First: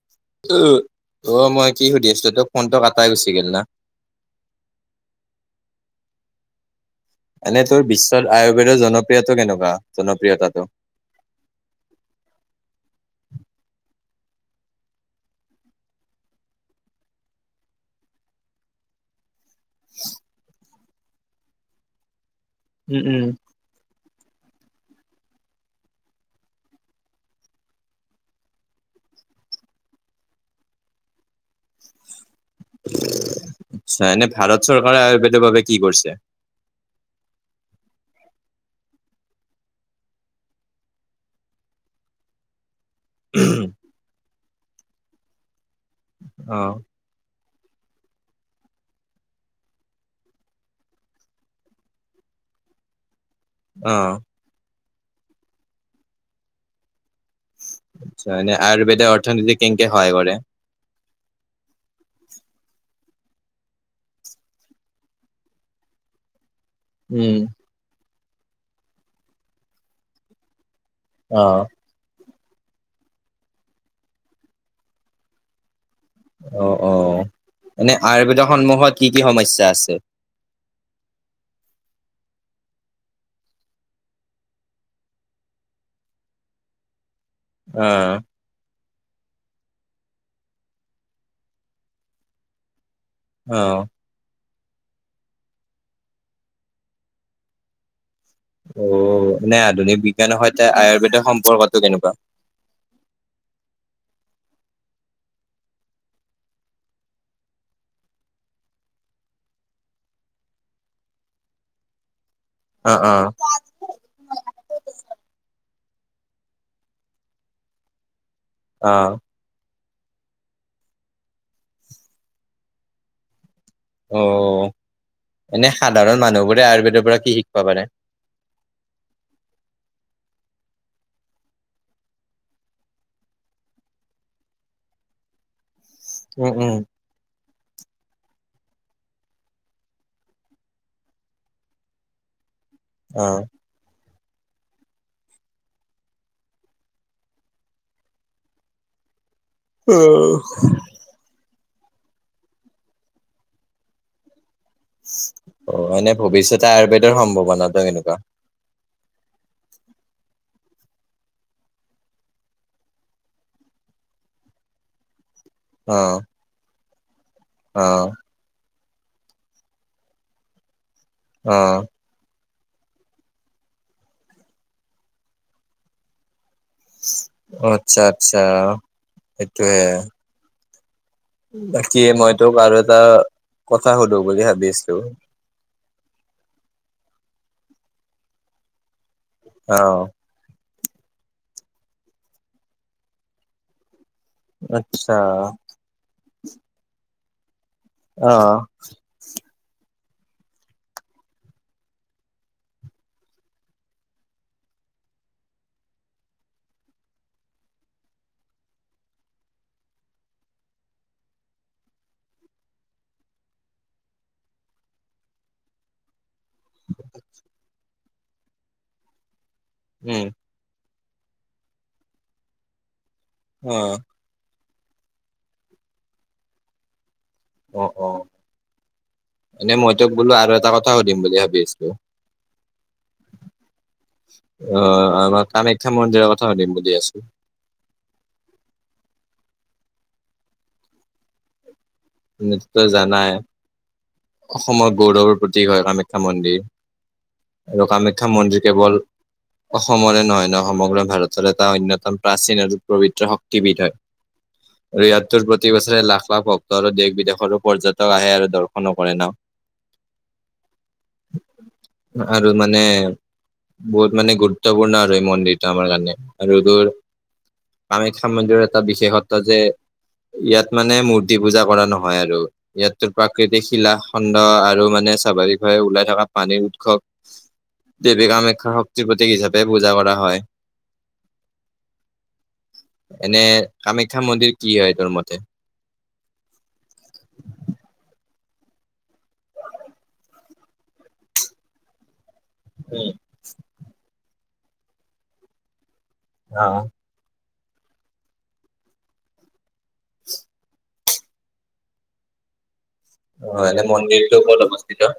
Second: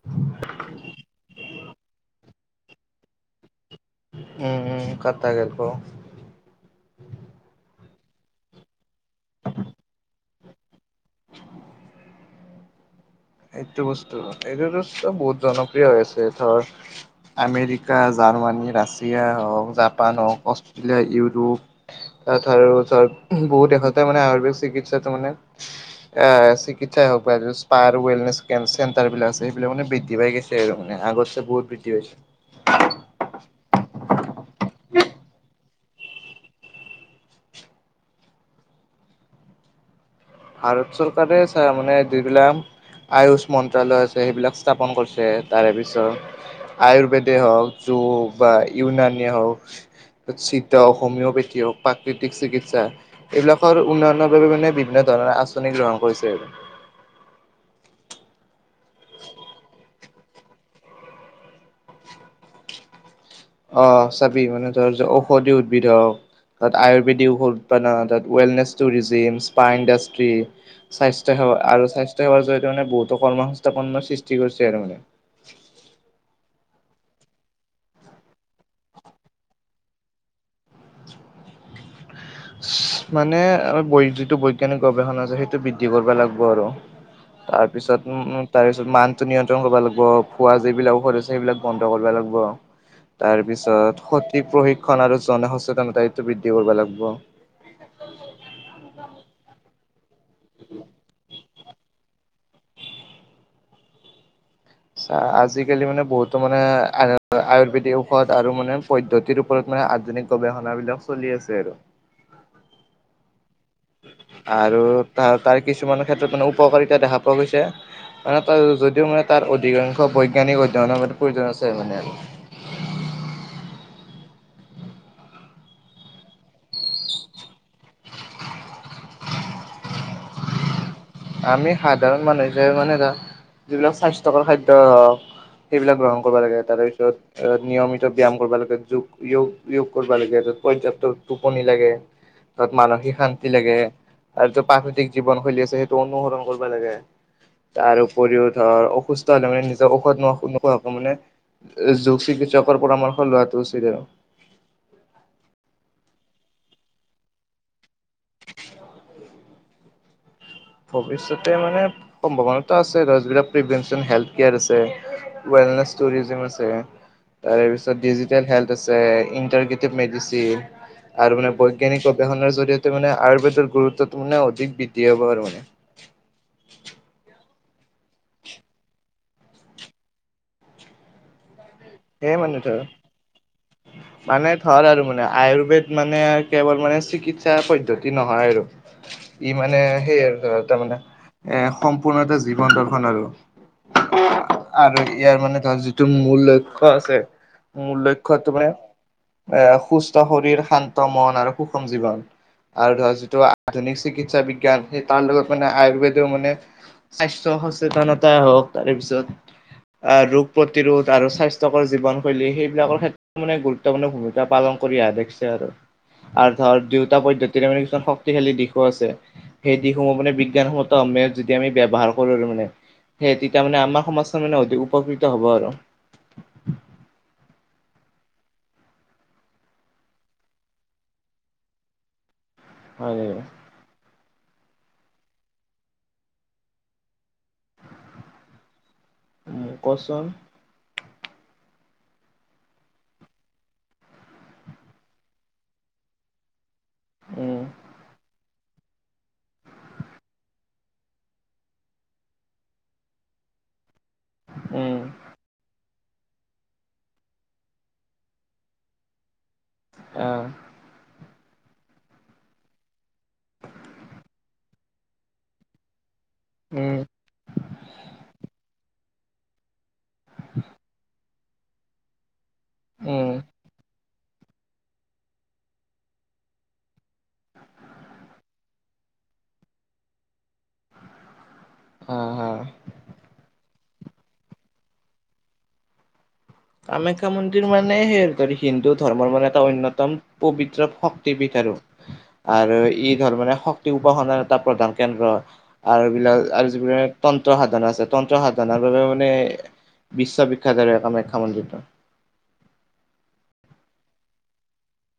[inaudible] অ', মই কি সুধি আছো তোৰ ফোনতো কাটাই গুচি গে'ল না। উম, উম, কটা গে'ল ক'। এনেই তোৰ বিশ্বত আয়ুৰ্বেদৰ জনপ্ৰিয়টো কেনেকুৱা জনপ্ৰিয়তাটো? এইটো বস্তু এইটোতো বহুত জনপ্ৰিয় হৈ আছে। ধৰ আমেৰিকা, জাৰ্মানী, ৰাছিয়া হওঁক জাপান হওঁক অষ্ট্ৰেলিয়া, ইউৰোপ তাত আৰু উম ধৰ উম বহুত দেশত মানে আয়ুৰ্বেদ চিকিৎসাটো মানে এ চিকিৎসাই হওঁক বা স্পাৰ ৱেলনেচ চেণ্টাৰবিলাক আছে সেইবিলাক মানে বৃদ্ধি পাই গৈছে আৰু মান আগতছে বহুত বৃদ্ধি পাইছে। আচ্ছা, এনে ভাৰত চৰকাৰে আয়ুৰ্বেদৰ বাবে কি কৰিছে? ভাৰত চৰকাৰে চা মানে যিবিলাক আয়ুস মন্ত্ৰালয় আছে সেইবিলাক স্থাপন কৰিছে। তাৰে অ পিছত আয়ুৰ্বেদে হওঁক জু বা ইউনানিয়া হওঁক হোমিঅ'পেথি হওঁক প্ৰাকৃতিক চিকিৎসা এইবিলাকৰ অ উন্নয়নৰ বাবে মানে বিভিন্ন ধৰণৰ আঁচনি গ্ৰহণ কৰিছে আৰু। আচ্ছা, এনে আয়ুৰ্বেদ অৰ্থনীতিত কেনেকে সহায় কৰে? অ', চাবি মানে ধৰ ঔষধি উদ্ভিদ হওঁক তাত উম আয়ুৰ্বেদিক ঔষধ তাত ৱেলনেছ টুৰিজিম, স্পা ইণ্ডাষ্ট্ৰি, অ স্বাস্থ্যসেৱা আৰু স্বাস্থ্য সেৱাৰ জৰিয়তে মানে বহুতো কৰ্ম সংস্থাপনৰ সৃষ্টি কৰিছে আৰু মানে। অ', অ', এনেই আয়ুৰ্বেদৰ সন্মুখত কি কি সমস্যা আছে? মানে আমাৰ যিটো বৈজ্ঞানিক গৱেষণা আছে সেইটো বৃদ্ধি কৰিব লাগবো আৰু। অ তাৰপিছত উম-উম তাৰ পিছত মানটো নিয়ন্ত্ৰণ কৰিবা লাগিব। খোৱা যিবিলাক ঔষধ আছে সেইবিলাক বন্ধ কৰিব লাগিব। অ তাৰপিছত সঠিক প্ৰশিক্ষণ আৰু জনসচেতনতা এইটো বৃদ্ধি কৰিব লাগিব। অ, নাই আধুনিক বিজ্ঞানৰ সৈতে আয়ুৰ্বেদৰ সম্পৰ্কটো কেনেকুৱা? চা আজিকালি মানে বহুতো মানে আ আয়ুৰ্বেদিক ঔষধ আৰু মানে পদ্ধতিৰ ওপৰত মানে আধুনিক গৱেষণা বিলাক চলি আছে আৰু। অ, অ। আৰু তাৰ, তাৰ কিছুমান ক্ষেত্ৰত মানে উপকাৰিতা দেখা পোৱা গৈছে। মানে তাৰ অ যদিও মানে তাৰ অধিকাংশ বৈজ্ঞানিক অধ্যয়নৰ মান প্ৰয়োজন আছে মানে। অঁ, এনে সাধাৰণ মানুহবোৰে আয়ুৰ্বেদৰ পৰা কি শিকিব পাৰে? আমি সাধাৰণ মানুহ হিচাপে মানে এটা যিবিলাক স্বাস্থ্যকৰ খাদ্য সেইবিলাক গ্ৰহণ কৰিব উম লাগে উম তাৰপিছত নিয়মিত ব্যায়াম কৰিব লাগে, যোগয়োগ, য়োগ কৰিব লাগে, পৰ্যাপ্ত টোপনি লাগে। তত মানসিক অ শান্তি লাগে আৰু য প্ৰাকৃতিক জীৱনশৈলী আছে সেই অনুসৰণ কৰিব লাগে তাৰ উপৰিও ধৰ অসুস্থ হলে মানে অ ঔষধ নো নোখোৱাকৈ মানে যোগ চিকিৎসকৰ পৰামৰ্শ লোৱাটো উচিত আৰু। অ, মানে ভৱিষ্যতে আয়ুৰ্বেদৰ সম্ভাৱনাতো এনেকুৱা? ভৱিষ্যতে মানে সম্ভাৱনাতো আছে ধৰ যিবিলাক প্ৰিভেন্সন হেল্প কেয়াৰ আছে। ৱেলনেছ অ টুৰিজম আছে তাৰে অ পিছত টেল হেল্থ আছে, ইন্টাৰকেটিব মেডিচিন আৰু মানে অ বৈজ্ঞানিক গৱেষণাৰ জৰিয়ত মানে আয়ুৰ্বেদৰ গুৰুত্বটো মানে অধিক বৃদ্ধি হব আৰু মানে। অ, আচ্ছা-আচ্ছা সেইটোয়ে। বাকী মই সেই তোক মানে আৰু ধৰ, এটা কথা সুধো বুলি মানে থৰ ভাবিছো আৰু মানে আয়ুৰ্বেদ মানে কেৱল মানে চিকিৎসা পদ্ধতি নহয় আৰু। ই অ মানে সেই আৰু তাৰমানে এ সম্পূৰ্ণ এটা জীৱন দৰ্শন আৰু, আৰু আচ্ছা ইয়াৰ মানে কাৰ মূল লক্ষ্য আছে, মূল অ লক্ষ্যটো মানে এ সুস্থ শৰীৰ, শান্ত মন আৰু সুষম জীৱন। আৰু ধৰ যিটো আধুনিক চিকিৎসা বিজ্ঞান সেই তাৰ লগত মানে আয়ুৰ্বেদেও মানে স্বাস্থ্য সচেতনতা হওক তাৰপিছত আহ ৰোগ প্ৰতিৰোধ আৰু স্বাস জীৱনশৈলী সেইবিলাকৰ ক্ষেত্ৰত মানে গুৰুত্বপূৰ্ণ ভূমিকা পালন কৰি অহা দেখিছে আৰু। আৰু ধৰ দুয়োটা পদ্ধতিৰে মানে কিছুমান শক্তিশালী দিশো আছে, সেই দিশসমূহ উম মানে বিজ্ঞানসন্মত যদি আমি ব্যৱহাৰ কৰোঁ মানে সেই তেতিয়া অ মানে আমাৰ সমাজাৰ মানে উপকৃত হ'ব আৰু। অ, অ। এনে মই তোক বোলো আৰু এটা কথা সুধিম বুলি ভাবি আছিলো। হয় নে? অ, আমাৰ কামাখ্যা মন্দিৰৰ কথা সুধিম বুলি আছো। উম, কচোন। তই জানাই অসমৰ গৌৰৱৰ প্ৰতীক হয় কামাখ্যা মন্দিৰ। উম, আৰু কামাখ্যা মন্দিৰ কেৱল অসমৰে নহয় ন সমগ্ৰ ভাৰতৰে এটা অন্যতম প্ৰাচীন আৰু পবিত্ৰ শক্তিপীঠ হয়। উম, আৰু ইয়াত তোৰ প্ৰতি বছৰে লাখ-লাখ ভক দেশ বিদেশৰো পৰ্যটক আহে আৰু দৰ্শনো কৰে ন। অ'। আৰু মানে বহুত মানে গুৰুত্বপূৰ্ণ আৰু এই মন্দিৰটো আমাৰ কাৰণে। ৰ'দৰ উম, কামাখ্যা মন্দিৰৰ এটা বিশেষত্ব যে ইয়াত মানে মূৰ্তি পূজা কৰা নহয় আৰু ইয়াত উম, প্ৰাকৃতিক শিলা খণ্ড আৰু মানে চাবাৰি ঘই ওলাই থকা পানীৰ উৎসৱ দেৱী কামাখ্যাৰ শক্তিৰ প্ৰতীক হিচাপে পূজা কৰা হয়। অ', হ। এনে কামাখ্যা মন্দিৰ কি হয় তোৰ মতে? কামাখ্যা মন্দিৰ মানে সেই ধৰ হিন্দু ধৰ্মৰ মানে এটা অন্যতম পবিত্ৰত শক্তিপীঠ আৰু। আৰু ই ধৰ মানে শক্তি উপাসনাৰ এটা প্ৰধান কেন্দ্ৰ আৰু এইবিলাক আৰু অ যিবিলাক তন্ত্ৰ সাধন আছে, তন্ত্ৰ সাধনৰ বাবে মানে বিশ্ববিখ্যাত আৰু এই কামাখ্যা মন্দিৰটো। অ' এনে মন্দিৰটো ক'ত অৱস্থিত?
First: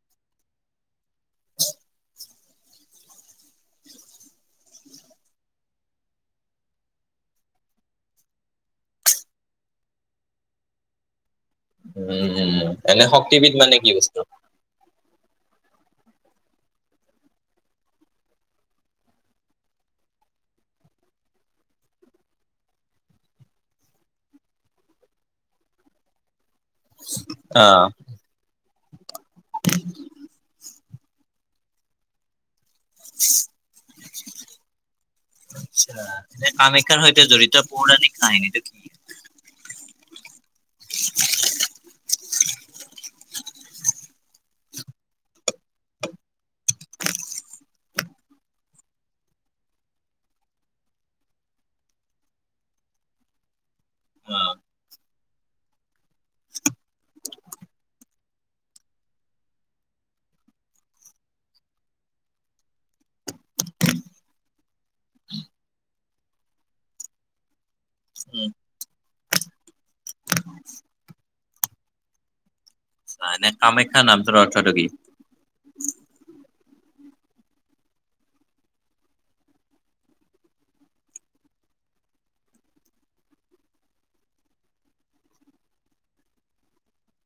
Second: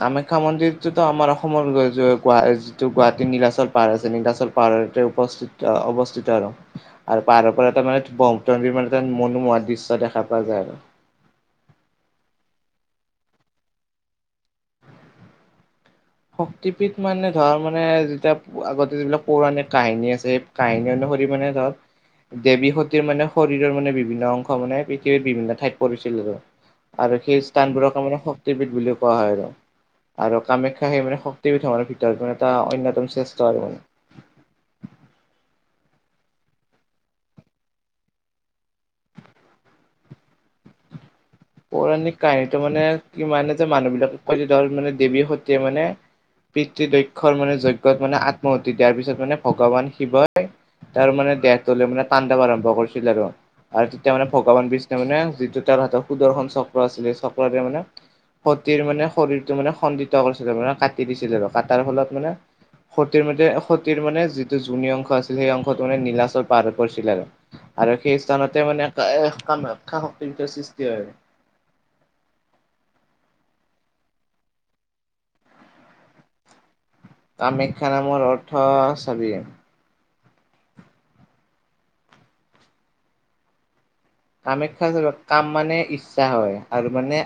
কামাখ্যা মন্দিৰটোতো আমাৰ অসমৰ যিটো গুৱাহাটীৰ নীলাচল পাহাৰ আছে, নীলাচল পাহাৰতে উপস্থিত, অৱস্থিত আৰু। আৰু পাহাৰৰপৰা এটা মানে ব্ৰহ্মপুত্ৰ নদীৰ মানে এটা মনোমোহা দৃশ্য দেখা পোৱা যায় আৰু। উম, উম, এনে শক্তিপীঠ মানে কি বস্তু? শক্তিপীঠ মানে ধৰ মানে যেতিয়া আগতে যিবিলাক পৌৰাণিক কাহিনী আছে কাহিনী অনুসৰি মানে ধৰ। দেৱী সতীৰ মানে শৰীৰৰ মানে বিভিন্ন অংশ মানে পৃথিৱীৰ বিভিন্ন ঠাইত পৰিছিল আৰু। আৰু সেই অ স্থানবোৰক তাৰমানে শক্তিপীঠ বুলি কোৱা হয় আৰু কামাখ্যা সেই মানে শক্তিপীঠ আমাৰ ভিতৰত মানে এটা অন্যতম শ্ৰেষ্ঠ আৰু মানে। আচ্ছা। এ, কামাখ্যাৰ সৈতে জড়িত পৌৰাণিক কাহিনীটো কি? [inaudible] পৌৰাণিক কাহিনীটো মানে কিমানে যে মানুহবিলাকক কয় যে ধল মানে দেৱী সতীয়ে মানে পিতৃ দক্ষৰ মানে যজ্ঞত মানে আত্মহতি দিয়াৰ পিছত মানে ভগৱান শিৱই তাৰমানে দেহটোলৈ মানে তাণ্ডৱ আৰম্ভ কৰিছিল আৰু। আৰু তেতিয়া মানে ভগৱান বিষ্ণু মানে যিটো তাৰ হাতত সুদৰ্শন চক্ৰ আছিলে চক্ৰটোৱে মানে সতীৰ মানে শৰীৰটো মানে খণ্ডিত কৰিছিলে মানে কাটি দিছিলে, আৰু কাটাৰ ফলত মানে সতীৰ মতে সতীৰ মানে যিটো যোনী অংশ আছিল সেই অংশটো মানে নীলাচল পাহাৰত পৰিছিল আৰু। আৰু সেই স্থানতে মানে এহ, কামাখ্যা শক্তিৰ সৃষ্টি হয়। নাই, এনে কামাখ্যা নামটোৰ অৰ্থটো কি? কামাখ্যা নামৰ অৰ্থ চাবি কামাখ্যা কাম মানে ইচ্ছা হয় আৰু মানে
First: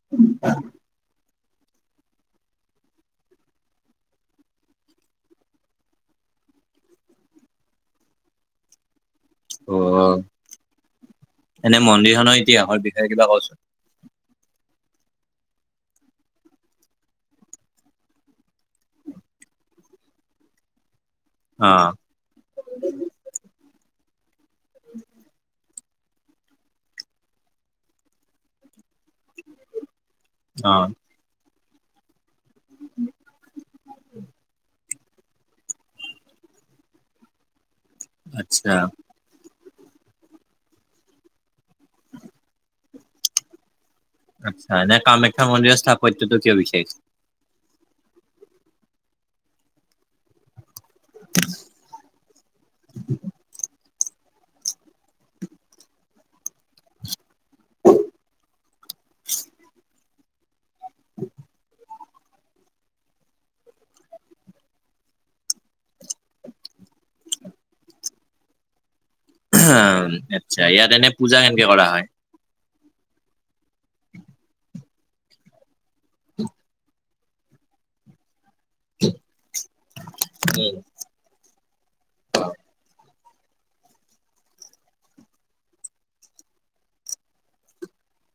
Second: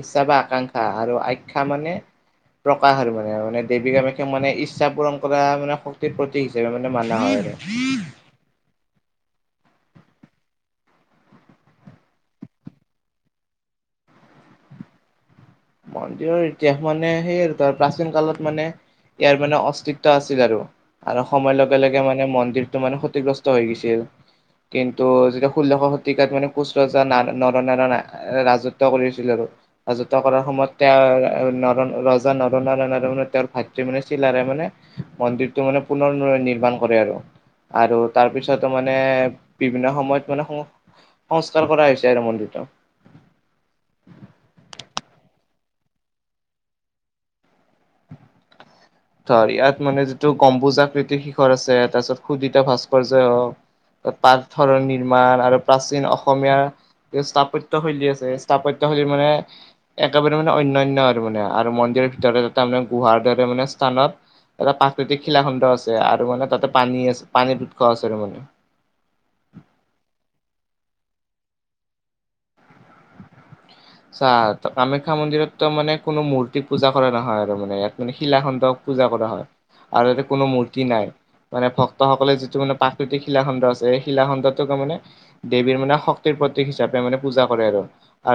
ইচ্ছা বা আকাংক্ষা আৰু আ ক্ষা মানে প্ৰকাশ আৰু মানে আৰু দেৱী কামাখ্যা মানে ইচ্ছা পূৰণ কৰা মানে শক্তিৰ প্ৰতি প্ৰতিক হিচাপে মানে মানা হয় আৰু। অ', অ'। এনে মন্দিৰখনৰ ইতিহাসৰ বিষয়ে কিবা কচোন? মন্দিৰৰ ইতিহাস মানে সেই আৰু প্ৰাচীন কালত মানে ইয়াৰ মানে অস্তিত্ব আছিল আৰু। আৰু সময়ৰ অ লগে লগে মানে মন্দিৰটো মানে ক্ষতিগ্ৰস্ত হৈ গৈছিল। কিন্তু যেতিয়া ষোল্লশ শ তিকাত মানে কোঁচ ৰজা না-নৰনাৰায়ণে ৰাজত্ব কৰিছিল আৰু ৰাজত্ব কৰা অ সময়ত তেওঁ নৰ-ৰজা নৰনাৰণ আৰু মানে তেওঁৰ ভাতৃ মানে চিলাৰাই মানে মন্দিৰটো মানে পুনৰ নিৰ্মাণ কৰে আৰু, আৰু তাৰপিছতো আচ্ছা মানে বিভিন্ন সময়ত মানে সং সংস্কাৰ কৰা হৈছে আৰু মন্দিৰটো। আচ্ছা, এনে কামাখ্যা মন্দিৰৰ স্থাপত্যটো কিয় বিচাৰিছে? ধৰ ইয়াত মানে যিটো গম্বুজাকৃতিৰ শিখৰ আছে তাৰপিছত সুদিতা ভাস্কৰ্য হওক পাৰ্থৰৰ নিৰ্মাণ আৰু প্ৰাচীন অসমীয়া স্থাপত্য শৈলী আছে, স্থাপত্য শৈলী মানে একেবাৰে মানে অন্যান্য আৰু মানে আৰু মন্দিৰৰ ভিতৰত তাৰমানে গুহাৰ দৰে মানে স্থানত এটা প্ৰাকৃতিক শিলাখণ্ড আছে আৰু মানে তাতে পানী আছে, পানী উৎস আছে আৰু মানে। আচ্ছা, ইয়াত এনে পূজা কেনেকে কৰা হয়? চা কামাখ্যা মন্দিৰত তোৰ মানে কোনো মূৰ্তি পূজা কৰা নহয় আৰু মানে ইয়াত মানে শিলাখণ্ডক পূজা কৰা হয়। আৰু ইয়াতে কোনো মূৰ্তি নাই। মানে ভক্তসকলে যিটো মানে প্ৰাকৃতিক শিলাখণ্ড আছে, সেই শিলাখণ্ডটোকে মানে দেৱীৰ মানে শক্তিৰ প্ৰতীক হিচাপে মানে পূজা কৰে আৰু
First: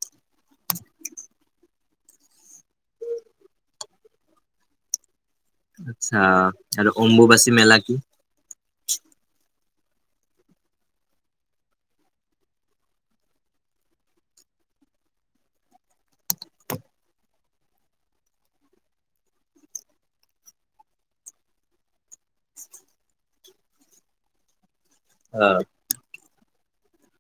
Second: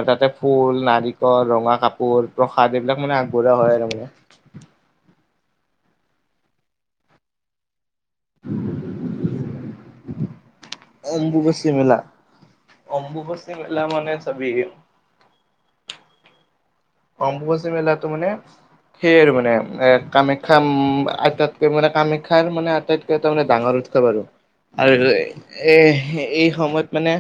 তাতে ফুল, নাৰিকল, ৰঙা কাপোৰ, প্ৰসাদ এইবিলাক মানে আগবঢ়োৱা হয় আৰু মানে। আচ্ছা, আৰু অম্বুবাচী মেলা কি? [inaudible] অম্বুবচি মেলা, অম্বুবচি মেলা মানে চাবি অম্বুবাচি মেলাটো মানে সেই আৰু মানে এ, কামাখ্যা আটাইতকৈ মানে কামাখ্যাৰ মানে আটাইতকৈ তাৰমানে ডাঙৰ উ উৎসৱ আৰু। আৰ এ, এই সময়ত মানে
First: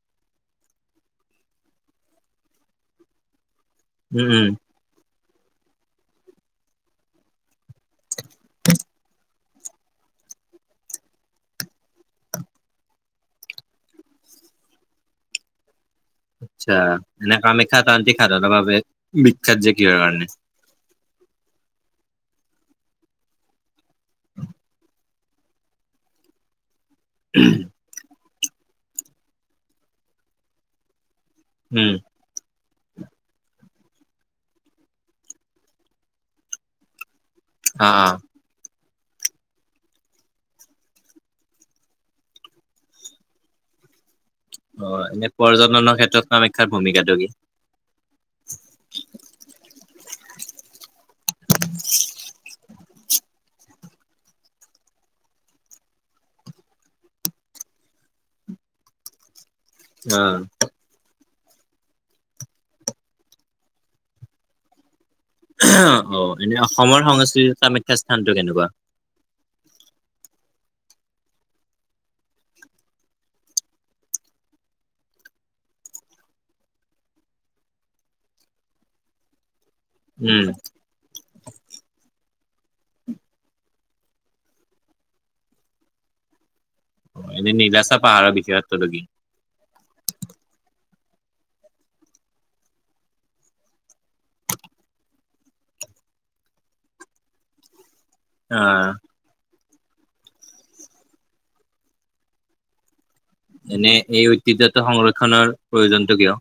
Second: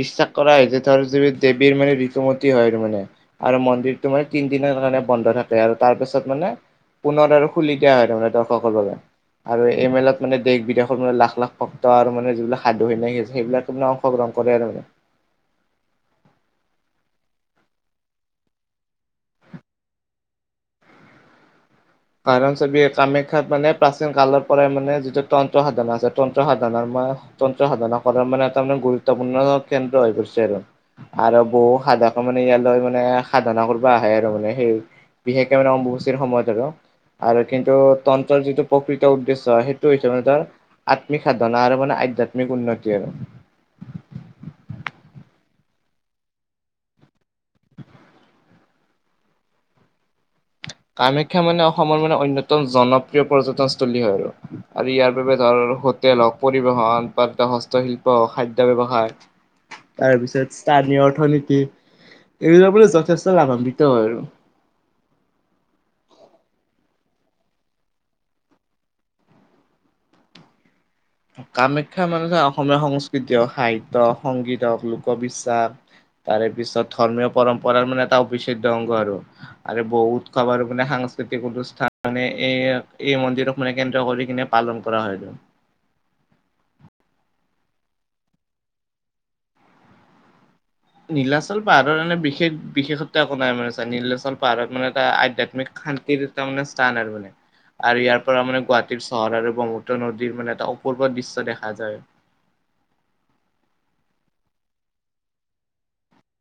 বিশ্বাস কৰা হয় যে ধৰ যে দেৱীৰ মানে ঋতুমতী হয় আৰু মানে, আৰু মন্দিৰ তোমাৰ উম উম তিন দিনৰ কাৰণে বন্ধ থাকে আৰু তাৰ পিছত মানে পোন্ধৰত আৰু খুলি দিয়া হয় তাৰে দৰ্শকৰ বাবে। আৰু এই মেলাত মানে দেশ বিদেশৰ মানে লাখ লাখ ভক্ত আৰু মানে যিবিলাক সাধু নাকি আছে সেইবিলাক সিদিনা অংশগ্ৰহণ কৰে আৰু মানে। আচ্ছা, এনে কামাখ্যাত আনকি সাধনৰ বাবে বিখ্যাত যে কিহৰ কাৰণে? কাৰণ চাবি কামাখ্যাত মানে প্ৰাচীন কালৰ পৰাই মানে যিটো তন্ত্ৰ সাধনা আছে তন্ত্ৰ সাধনৰ ম তন্ত্ৰ সাধনা কৰাৰ মানে এটা মানে গুৰুত্বপূৰ্ণ কেন্দ্ৰ হৈ পৰিছে আৰু। আৰু বহু উম সাধ মানে ইয়ালৈ মানে সাধনা কৰিব আহে আৰু মানে সেই বিশেষকে মানে অম্বুবাচীৰ সময়ত আৰু। আৰু কিন্তু অ অ তন্ত্ৰৰ যিটো প্ৰকৃত উদ্দেশ্য সেইটো হৈছে মানে ধৰ আত্মিক সাধনা আৰু মানে আধ্যয়াত্মিক উন্নতি আৰু। অ' এনে পৰ্যটনৰ ক্ষেত্ৰত কামাখ্যাৰ ভূমিকাটো কি? কামাখ্যা মানে অসমৰ মানে অন্যতম জনপ্ৰিয় পৰ্যটনস্থলী হয় আৰু। আৰু ইয়াৰ বাবে ধৰ হোটেল হওক, পৰিবহন, হস্তশিল্প হওক খাদ্য ব্যৱসায় [inaudible] অ তাৰপিছত স্থানীয় অৰ্থনীতি, এইবিলাক মানে যথেষ্ট লাভান্বিত হয় আৰু। অ' এনে অসমৰ সংস্কৃতিত কামাখ্যাৰ স্থানটো কেনেকুৱা? কামাখ্যা মানুহ যে অসমীয়া সংস্কৃতি হওক, সাহিত্য সংগীত হওক, লোকবিশ্বাস তাৰেপিছত ধৰ্মীয় পৰম্পৰাৰ মানে এটা অবিচ্ছেদ্য অংগ আৰু। আৰু বহু উম উৎসৱ আৰু মানে সাং কৃতিক অনুষ্ঠান মানে এই, এই মন্দিৰক মানে কেন্দ্ৰ কৰি কিনে পালন কৰা হয়। অ' এনে নীলাচা পাহাৰৰ বিশেষত্ব কি? নীলাচল পাহাৰৰ এনে বিশেষ বিশেষত্ব একো নাই, মানে চা নীলাচল পাহাৰত মানে এটা আধ্যাত্মিক শান্তিৰ মানে স্থান আৰু মান, আৰু ইয়াৰ পৰা অ মানে গুৱাহাটীৰ চহৰ আৰু ব্ৰহ্মপত্ৰ নদীৰ মানে এটা অপূৰ্ব দৃশ্য দেখা যায় আৰু। এনে এই ঐতিহ্যটো সংৰক্ষনৰ প্ৰয়োজনটো কিয়?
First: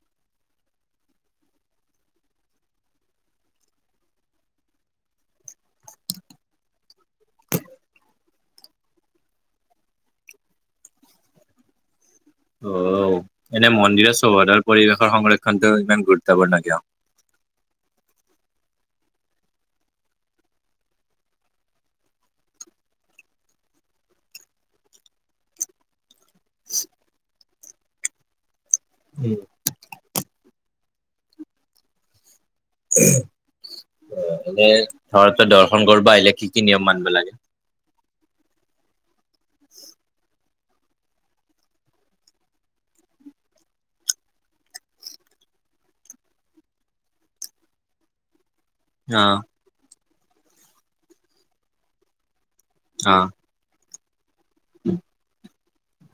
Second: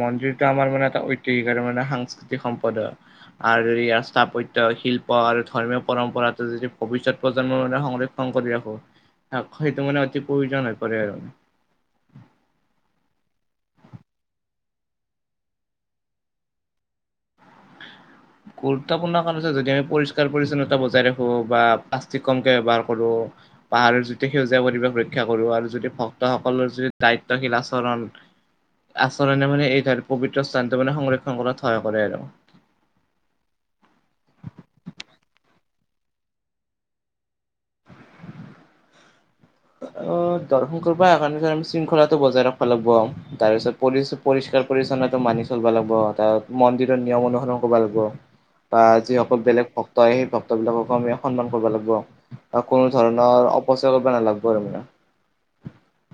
মন্দিৰটো আমাৰ মানে এটা ঐতিহাসিক আৰু মানে সাংস্কৃতিক সম্পদ হয়। আৰু এই আস্থা, পত্যই, শিল্প আৰু ধৰ্মীয় পৰম্পৰাটো যদি ভৱিষ্যত প্ৰজন্মৰ মানে সংৰক্ষ সং কৰি ৰাখো, সেইটো মানে অতি প্ৰয়োজন হৈ পৰে আৰু। অ' এনে মন্দিৰৰ চৌহদৰ পৰিৱেশৰ সংৰক্ষণটো ইমান গুৰুত্বপূৰ্ণ কিয়? গুৰুত্বপূৰ্ণ কাৰণ যদি আমি পৰিষ্কাৰ পৰিচ্ছন্নতা বজাই ৰাখো বা প্লাষ্টিক কমকে ব্যৱহাৰ কৰোঁ পাহাৰৰ যতি সেউজীয়া পৰিৱেশ ৰক্ষা কৰোঁ আৰু যদি ভক্তসকলৰ যদি দায়িত্বশীল আচৰণ আচৰণে মানে এই পৱিত্ৰ স্থানটো মানে সংৰক্ষণ কৰাত সহায় কৰে আৰু। অ' এনে ঘৰতে দৰ্শন কৰিব আহিলে কি কি নিয়ম মানিব লাগে? অ' দৰ্শন কৰিব আহা কাৰণে শৃংখলাটো বজাই ৰাখব লাগব। তাৰপিছত পৰি-পৰিষ্কাৰ পৰিছন্নতাটো মানি চলা লাগব, তাৰ মন্দিৰৰ নিয়ম অনুসৰন কৰিব লাগিব। [inaudible] বা অ যিসকল বেলেগ ভক্ত হয় সেই ভক্তবিলাককো আমি সন্মান কৰিব লাগিব বা কোনো ধৰণৰ পচৰ কৰিব নালাগিব আৰু মানে।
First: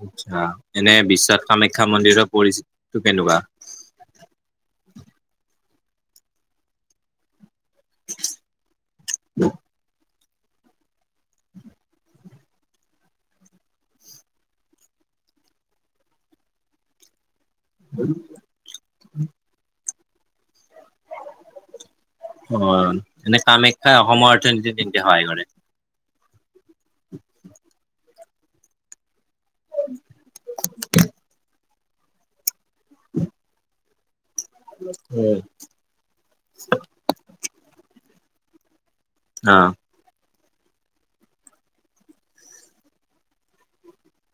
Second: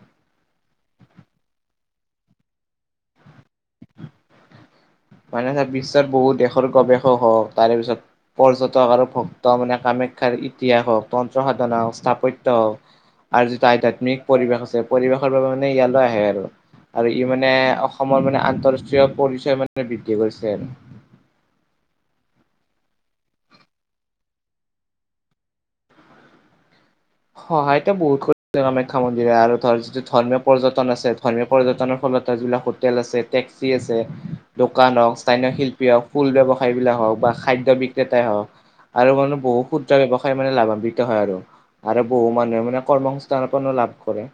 আচ্ছা এনে বিশ্বত কামাখ্যা মন্দিৰৰ পৰিস্থিতিটো কেনেকুৱা? মানে বিশ্বৰ বহুত দেশৰ গৱেষক হওক, তাৰেপিছত পৰ্যটক আৰু ভক্ত মানে কামা শিক্ষাৰ ইতিহাস হওক, তন্ত্ৰ সাধনা হওক, স্থাপত্য হওক আৰু যিটো আধ্যয়াত্মিক পৰিৱেশ আছে, পৰিৱেশৰ বাবে মানে ইয়ালৈ আহে আৰু। আৰু ই মানে অসমৰ মানে আন্তৰাষ্ট্ৰীয় পৰিচয় মানে বৃদ্ধি কৰিছে আৰু। অ' এনে কামাখ্যাই অসমৰ অৰ্থনীতিত কেনকে সহায় কৰে? [inaudible] সহায়তো বহুত [unintelligible] শিক্ষা মন্দিৰে আৰু ধৰ যিটো ধৰ্মীয় পৰ্যটন আছে। ধৰ্মীয় পৰ্যটনৰ ফলত যিবিলাক হোটেল আছে টেক্সি আছে দোকান হওঁক স্থানীয় শিল্পী হওঁক ফুল ব্যৱসায়বিলাক হওঁক বা খাদ্য বিক্ৰেতাই হওঁক আৰু মানে অ বহু ক্ষুদ্ৰ ব্যৱসায় মানে লাভান্বিত হয় আৰু। আৰু বহু মানুহে মানে কৰ্ম সংস্থাপনো লাভ কৰে।